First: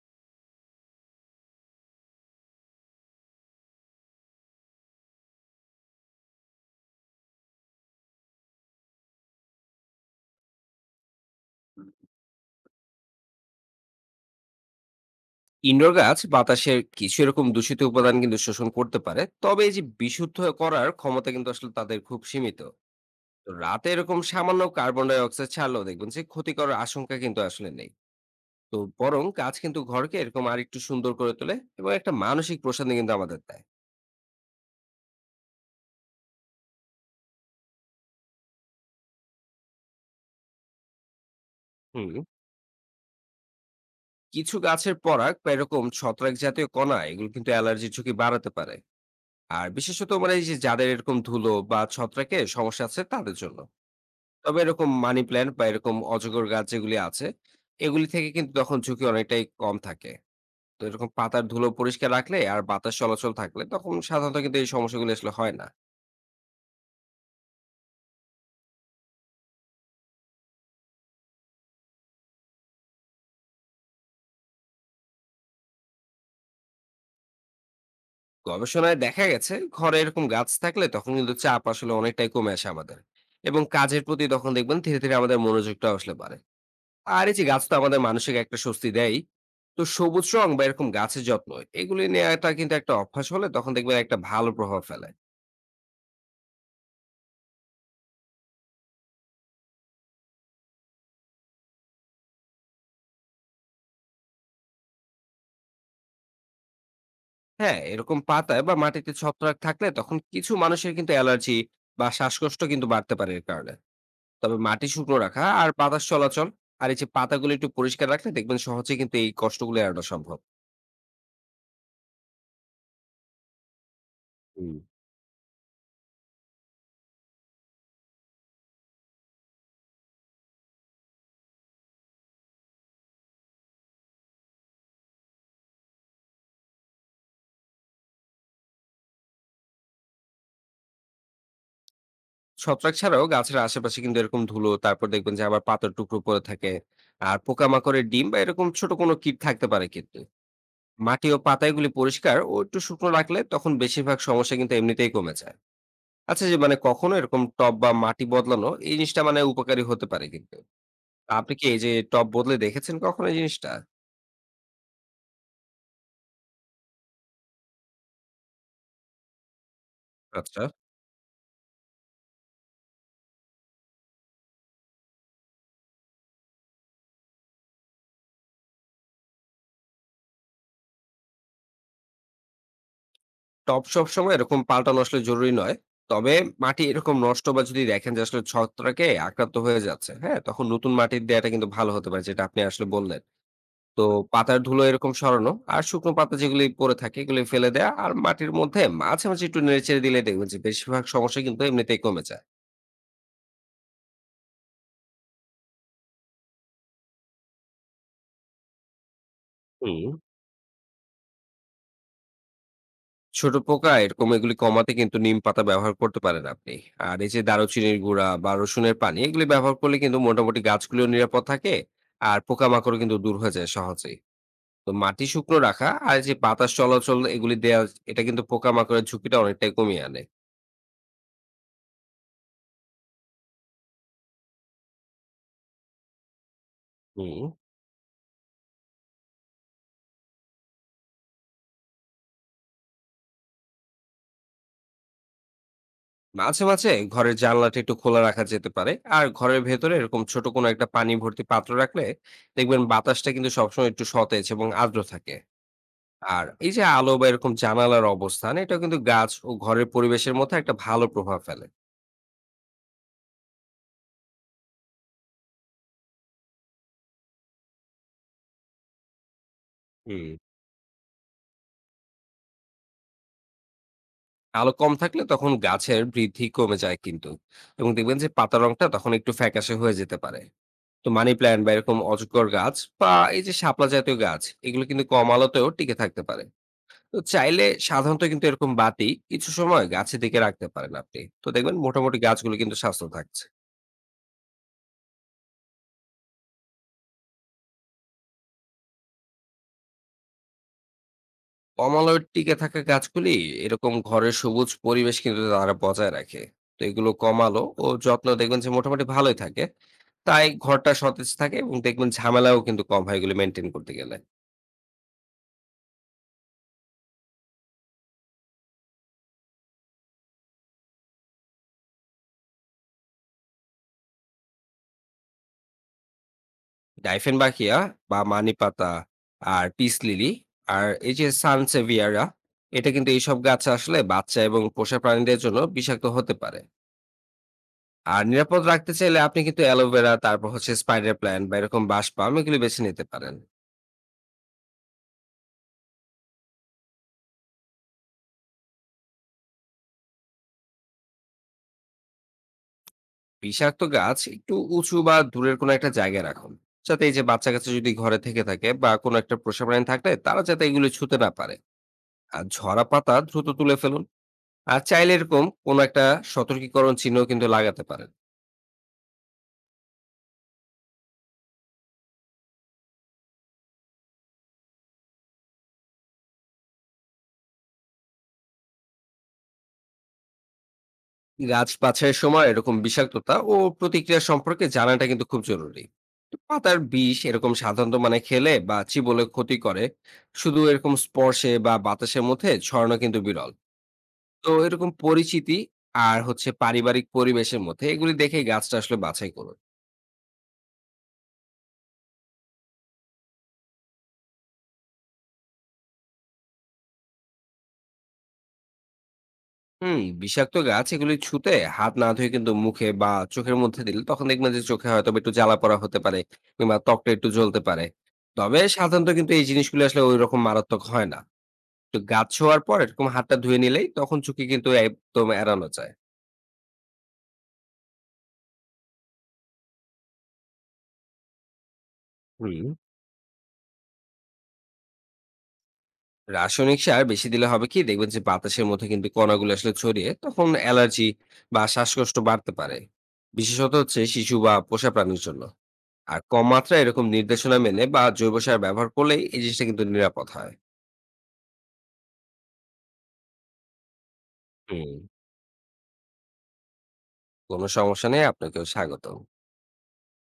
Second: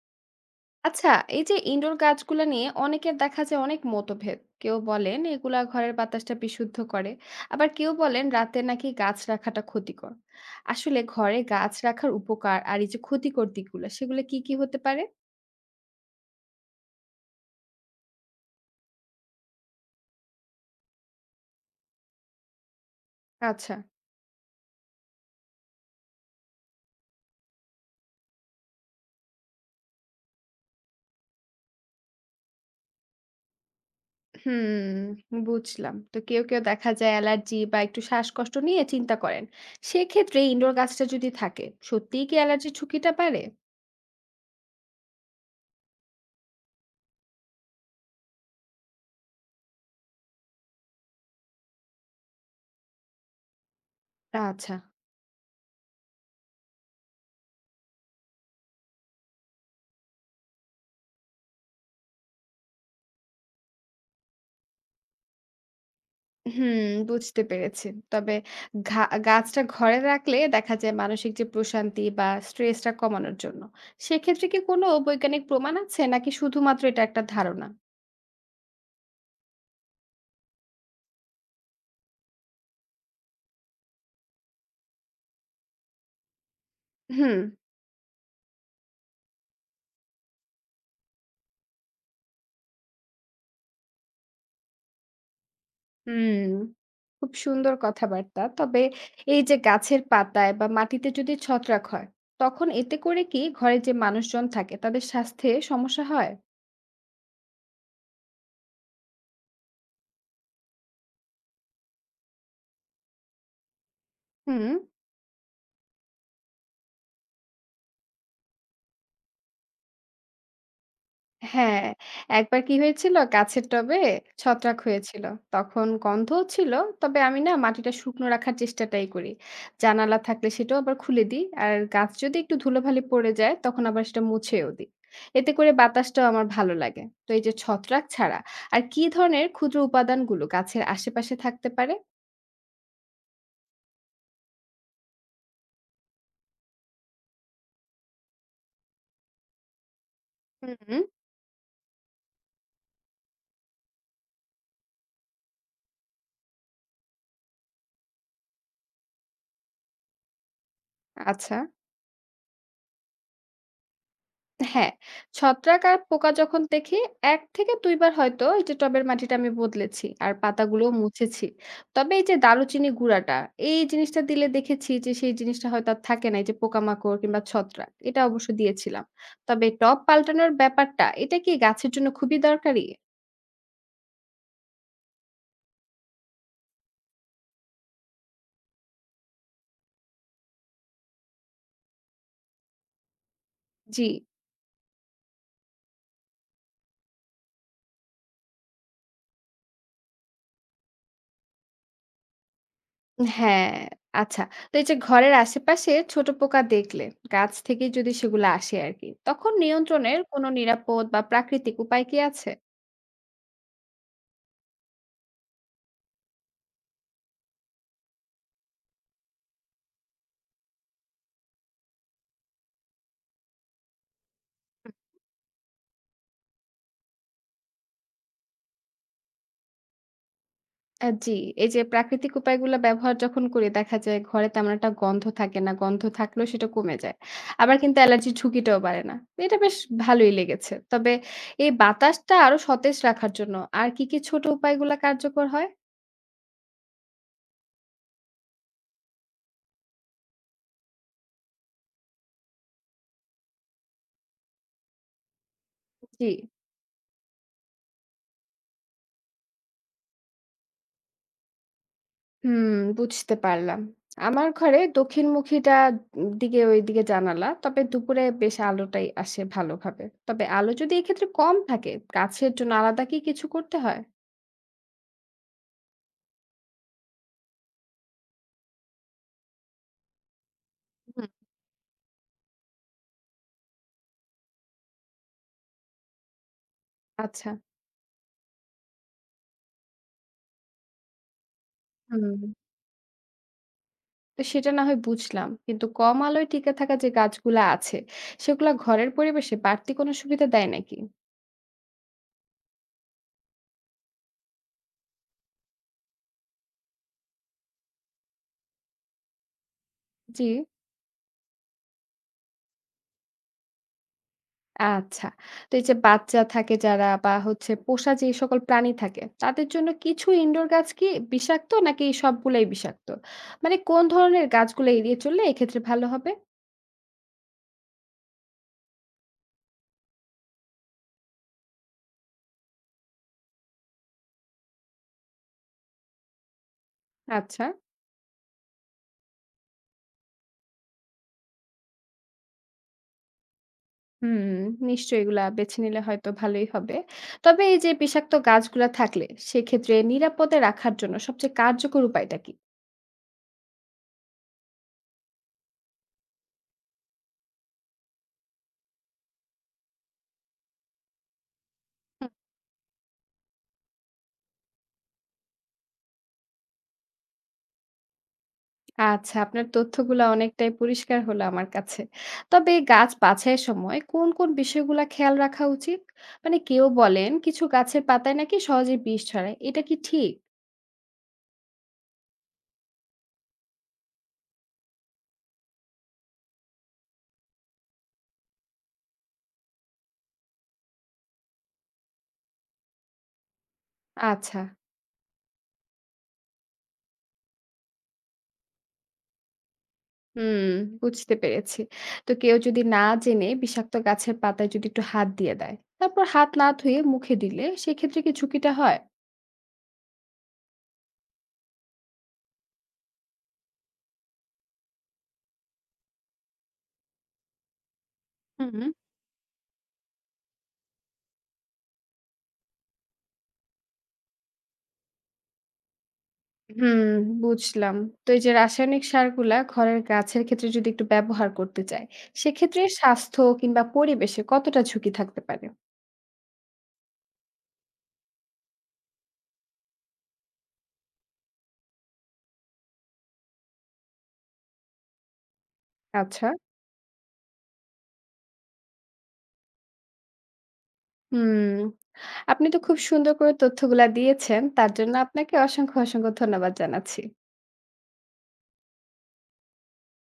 আচ্ছা। এই যে ইনডোর গাছগুলো নিয়ে অনেকের দেখা যায় অনেক মতভেদ। কেউ বলেন এগুলা ঘরের বাতাসটা বিশুদ্ধ করে, আবার কেউ বলেন রাতে নাকি গাছ রাখাটা ক্ষতিকর। আসলে ঘরে গাছ রাখার উপকার আর এই যে ক্ষতিকর দিকগুলো সেগুলো কি কি হতে পারে? ইনডোর গাছ বাতাসের কিছু এরকম দূষিত উপাদান কিন্তু শোষণ করতে পারে। তবে এই যে বিশুদ্ধ করার ক্ষমতা কিন্তু আসলে তাদের খুব সীমিত। তো আচ্ছা। রাতে এরকম সামান্য কার্বন ডাই অক্সাইড ছাড়লেও দেখবেন যে ক্ষতি করার আশঙ্কা কিন্তু আসলে নেই। তো বরং গাছ কিন্তু ঘরকে এরকম আরেকটু সুন্দর করে তোলে এবং একটা মানসিক প্রশান্তি কিন্তু আমাদের দেয়। হুম, বুঝলাম। তো কেউ কেউ দেখা যায় অ্যালার্জি বা একটু শ্বাসকষ্ট নিয়ে চিন্তা করেন। সেক্ষেত্রে ইনডোর গাছটা যদি থাকে হুম। সত্যিই কি অ্যালার্জির ঝুঁকিটা বাড়ে? কিছু গাছের পরাগ বা এরকম ছত্রাক জাতীয় কণা এগুলো কিন্তু অ্যালার্জির ঝুঁকি বাড়াতে পারে। আর বিশেষত এই যে যাদের এরকম ধুলো বা ছত্রাকে সমস্যা আছে তাদের জন্য। তবে আচ্ছা। এরকম মানি প্ল্যান্ট বা এরকম অজগর গাছ যেগুলি আছে, এগুলি থেকে কিন্তু তখন ঝুঁকি অনেকটাই কম থাকে। তো এরকম পাতার ধুলো পরিষ্কার রাখলে আর বাতাস চলাচল থাকলে তখন সাধারণত কিন্তু এই সমস্যাগুলো আসলে হয় না। হুম, বুঝতে পেরেছি। তবে ঘা গাছটা ঘরে রাখলে দেখা যায় মানসিক যে প্রশান্তি বা স্ট্রেসটা কমানোর জন্য। সেক্ষেত্রে কি কোনো বৈজ্ঞানিক প্রমাণ আছে নাকি শুধুমাত্র এটা একটা ধারণা? গবেষণায় দেখা গেছে ঘরে এরকম গাছ থাকলে তখন কিন্তু চাপ আসলে অনেকটাই কমে আসে আমাদের, এবং কাজের প্রতি তখন দেখবেন ধীরে ধীরে আমাদের মনোযোগটা আসলে বাড়ে। আর এই হুম, যে গাছ তো আমাদের মানসিক একটা স্বস্তি দেয়। তো সবুজ রং বা এরকম গাছের যত্ন, এগুলি নেওয়াটা কিন্তু একটা অভ্যাস হলে তখন দেখবেন একটা ভালো প্রভাব ফেলে। হুম। খুব সুন্দর কথাবার্তা। তবে এই যে গাছের পাতায় বা মাটিতে যদি ছত্রাক হয়, তখন এতে করে কি ঘরে যে মানুষজন থাকে তাদের স্বাস্থ্যে সমস্যা হয়? হ্যাঁ, এরকম পাতায় বা মাটিতে ছত্রাক থাকলে তখন কিছু মানুষের কিন্তু অ্যালার্জি বা শ্বাসকষ্ট কিন্তু বাড়তে পারে এর কারণে। তবে হুম। মাটি শুকনো রাখা আর বাতাস চলাচল আর এই যে পাতাগুলো একটু পরিষ্কার রাখলে দেখবেন সহজে কিন্তু এই কষ্টগুলো এড়ানো সম্ভব। হ্যাঁ, একবার কি হয়েছিল গাছের টবে হুম। ছত্রাক হয়েছিল। তখন গন্ধও ছিল। তবে আমি না মাটিটা শুকনো রাখার চেষ্টাটাই করি। জানালা থাকলে সেটাও আবার খুলে দিই। আর গাছ যদি একটু ধুলোবালি পড়ে যায় তখন আবার সেটা মুছেও দিই। এতে করে বাতাসটাও আমার ভালো লাগে। তো এই যে ছত্রাক ছাড়া আর কি ধরনের ক্ষুদ্র উপাদানগুলো গাছের আশেপাশে থাকতে পারে? ছত্রাক ছাড়াও গাছের আশেপাশে কিন্তু এরকম ধুলো, তারপর দেখবেন যে আবার পাতার টুকরো পড়ে থাকে। আর পোকামাকড়ের ডিম বা এরকম ছোট কোনো কীট থাকতে পারে কিন্তু। হুম, মাটি ও পাতা এগুলি পরিষ্কার ও একটু শুকনো রাখলে তখন বেশিরভাগ সমস্যা কিন্তু এমনিতেই কমে যায়। আচ্ছা, যে কখনো এরকম টব বা মাটি বদলানো এই জিনিসটা উপকারী হতে পারে কিন্তু। তো আপনি আচ্ছা। কি এই যে টব বদলে দেখেছেন কখনো এই জিনিসটা? হ্যাঁ, ছত্রাক আর পোকা যখন দেখি ১ থেকে ২ বার হয়তো এই যে টবের মাটিটা আমি বদলেছি আর আচ্ছা। পাতাগুলোও মুছেছি। তবে এই যে দারুচিনি গুঁড়াটা এই জিনিসটা দিলে দেখেছি যে সেই জিনিসটা হয়তো আর থাকে না। এই যে পোকামাকড় কিংবা ছত্রাক এটা অবশ্য দিয়েছিলাম। তবে টব পাল্টানোর ব্যাপারটা এটা কি গাছের জন্য খুবই দরকারি? টব সবসময় এরকম পাল্টানো আসলে জরুরি নয়। তবে মাটি এরকম নষ্ট বা যদি দেখেন যে আসলে ছত্রাকে আক্রান্ত হয়ে যাচ্ছে, হ্যাঁ? তখন নতুন মাটি দেয়াটা কিন্তু ভালো হতে পারে, যেটা আপনি আসলে বললেন। তো জি। পাতার ধুলো এরকম সরানো আর শুকনো পাতা যেগুলি পড়ে থাকে এগুলি ফেলে দেয়া, আর মাটির মধ্যে মাঝে মাঝে একটু নেড়েচেড়ে দিলে দেখবেন যে বেশিরভাগ সমস্যা কিন্তু এমনিতেই কমে যায়। হ্যাঁ, আচ্ছা। তো এই যে ঘরের আশেপাশে ছোট পোকা দেখলে গাছ থেকেই যদি সেগুলো আসে আরকি, তখন হুম। নিয়ন্ত্রণের কোনো নিরাপদ বা প্রাকৃতিক উপায় কি আছে? ছোট পোকা এরকম এগুলি কমাতে কিন্তু নিম পাতা ব্যবহার করতে পারেন আপনি। আর এই যে দারুচিনির গুঁড়া বা রসুনের পানি এগুলি ব্যবহার করলে কিন্তু মোটামুটি গাছগুলিও নিরাপদ থাকে আর পোকামাকড় কিন্তু দূর হয়ে যায় সহজেই। তো মাটি শুকনো রাখা আর যে বাতাস চলাচল এগুলি দেওয়া, এটা কিন্তু পোকামাকড়ের ঝুঁকিটা অনেকটাই কমিয়ে আনে। আ জি, এই যে প্রাকৃতিক উপায়গুলা ব্যবহার যখন করি দেখা যায় ঘরে তেমন একটা গন্ধ থাকে না। গন্ধ থাকলেও সেটা কমে যায়। হুম। আবার কিন্তু অ্যালার্জির ঝুঁকিটাও বাড়ে না। এটা বেশ ভালোই লেগেছে। তবে এই বাতাসটা আরো সতেজ রাখার জন্য আর কি, কি ছোট উপায়গুলা কার্যকর হয়? মাঝে মাঝে ঘরের জানলাটা একটু খোলা রাখা যেতে পারে। আর ঘরের ভেতরে এরকম ছোট কোনো একটা পানি ভর্তি পাত্র রাখলে দেখবেন বাতাসটা কিন্তু সবসময় একটু সতেজ এবং আর্দ্র থাকে। জি। আর এই যে আলো বা এরকম জানালার অবস্থান এটা কিন্তু গাছ ও ঘরের পরিবেশের মধ্যে একটা ভালো প্রভাব ফেলে। হুম, বুঝতে পারলাম। আমার ঘরে দক্ষিণমুখীটা দিকে ওইদিকে জানালা। তবে দুপুরে বেশ আলোটাই আসে ভালোভাবে। হুম। তবে আলো যদি এক্ষেত্রে কম থাকে গাছের জন্য আলাদা কি কিছু করতে হয়? আলো কম থাকলে তখন গাছের বৃদ্ধি কমে যায় কিন্তু, এবং দেখবেন যে পাতার রংটা তখন একটু ফ্যাকাশে হয়ে যেতে পারে। তো হুম। মানি প্ল্যান্ট বা এরকম অজগর গাছ বা এই যে শাপলা জাতীয় গাছ এগুলো কিন্তু কম আলোতেও টিকে থাকতে পারে। তো আচ্ছা। চাইলে সাধারণত কিন্তু এরকম বাতি কিছু সময় গাছের দিকে রাখতে পারেন আপনি, তো দেখবেন মোটামুটি হুম। গাছগুলো কিন্তু স্বাস্থ্য থাকছে। তো সেটা না হয় বুঝলাম। কিন্তু কম আলোয় টিকে থাকা যে গাছগুলা আছে, সেগুলা ঘরের পরিবেশে বাড়তি কোনো সুবিধা দেয় নাকি? কম আলোয় টিকে থাকা গাছগুলি এরকম ঘরের সবুজ পরিবেশ কিন্তু তারা বজায় রাখে। তো এগুলো কম আলো ও যত্ন দেখবেন যে মোটামুটি ভালোই থাকে। তাই জি। ঘরটা সতেজ থাকে এবং দেখবেন ঝামেলাও কিন্তু কম হয় এগুলো মেনটেন করতে গেলে। আচ্ছা। তো এই যে বাচ্চা থাকে যারা বা হচ্ছে পোষা যে সকল প্রাণী থাকে, তাদের জন্য কিছু ইনডোর গাছ কি বিষাক্ত নাকি সবগুলাই বিষাক্ত? মানে কোন ধরনের গাছগুলো এড়িয়ে চললে এক্ষেত্রে ভালো হবে? ডাইফেন বাখিয়া বা মানি পাতা আর পিস লিলি আর এই যে সানসেভিয়ারা, এটা কিন্তু এইসব গাছ আসলে বাচ্চা এবং পোষা প্রাণীদের জন্য বিষাক্ত হতে পারে। আচ্ছা। আর নিরাপদ রাখতে চাইলে আপনি কিন্তু অ্যালোভেরা, তারপর হচ্ছে স্পাইডার প্ল্যান্ট বা এরকম বাঁশ পাম এগুলি বেছে নিতে পারেন। হুম, নিশ্চয়ই এগুলা বেছে নিলে হয়তো ভালোই হবে। তবে এই যে বিষাক্ত গাছগুলা থাকলে, সেক্ষেত্রে নিরাপদে রাখার জন্য সবচেয়ে কার্যকর উপায়টা কি? বিষাক্ত গাছ একটু উঁচু বা দূরের কোনো একটা জায়গায় রাখুন, যাতে এই যে বাচ্চা কাচ্চা যদি ঘরে থেকে থাকে বা কোনো একটা পোষা প্রাণী থাকলে তারা যাতে এগুলো ছুঁতে না পারে। আর ঝরা পাতা দ্রুত তুলে ফেলুন। আর চাইলে এরকম কোনো একটা সতর্কীকরণ চিহ্ন কিন্তু লাগাতে পারেন। আচ্ছা, আপনার তথ্যগুলা অনেকটাই পরিষ্কার হলো আমার কাছে। তবে গাছ বাছাইয়ের সময় কোন, কোন বিষয়গুলা খেয়াল রাখা উচিত? মানে কেউ বলেন কিছু গাছের পাতায় নাকি সহজে বিষ ছড়ায়। এটা কি ঠিক? গাছ বাছাইয়ের সময় এরকম বিষাক্ততা ও প্রতিক্রিয়া সম্পর্কে জানাটা কিন্তু খুব জরুরি। তো পাতার বিষ এরকম সাধারণত খেলে বা চিবলে ক্ষতি করে। শুধু এরকম স্পর্শে বা বাতাসের মধ্যে ছড়ানো কিন্তু বিরল। তো আচ্ছা। এরকম পরিচিতি আর হচ্ছে পারিবারিক পরিবেশের মধ্যে এগুলি দেখেই গাছটা আসলে বাছাই করুন। হুম, বুঝতে পেরেছি। তো কেউ যদি না জেনে বিষাক্ত গাছের পাতায় যদি একটু হাত দিয়ে দেয়, তারপর হাত না ধুয়ে মুখে দিলে সেক্ষেত্রে কি ঝুঁকিটা হয়? হুম। বিষাক্ত গাছ এগুলি ছুঁতে হাত না ধুয়ে কিন্তু মুখে বা চোখের মধ্যে দিলে তখন দেখবেন যে চোখে হয়তো বা একটু জ্বালা পড়া হতে পারে কিংবা ত্বকটা একটু জ্বলতে পারে। তবে হুম। সাধারণত কিন্তু এই জিনিসগুলো আসলে ওই রকম মারাত্মক হয় না। তো গাছ ছোঁয়ার পর এরকম হাতটা ধুয়ে নিলেই তখন ঝুঁকি কিন্তু একদম এড়ানো যায়। হুম, বুঝলাম। তো এই যে রাসায়নিক সারগুলা ঘরের গাছের ক্ষেত্রে যদি একটু ব্যবহার করতে চাই, হুম। সেক্ষেত্রে স্বাস্থ্য কিংবা পরিবেশে কতটা ঝুঁকি থাকতে পারে? রাসায়নিক সার বেশি দিলে হবে কি, দেখবেন যে বাতাসের মধ্যে কিন্তু কণাগুলো আসলে ছড়িয়ে তখন অ্যালার্জি বা শ্বাসকষ্ট বাড়তে পারে, বিশেষত হচ্ছে শিশু বা পোষা প্রাণীর জন্য। আর কম আচ্ছা। মাত্রায় এরকম নির্দেশনা মেনে বা জৈব সার ব্যবহার করলেই এই জিনিসটা কিন্তু নিরাপদ হয়। হুম, আপনি তো খুব সুন্দর করে তথ্যগুলা দিয়েছেন। হুম। তার জন্য আপনাকে অসংখ্য, অসংখ্য ধন্যবাদ জানাচ্ছি। কোনো সমস্যা নেই, আপনাকেও স্বাগত।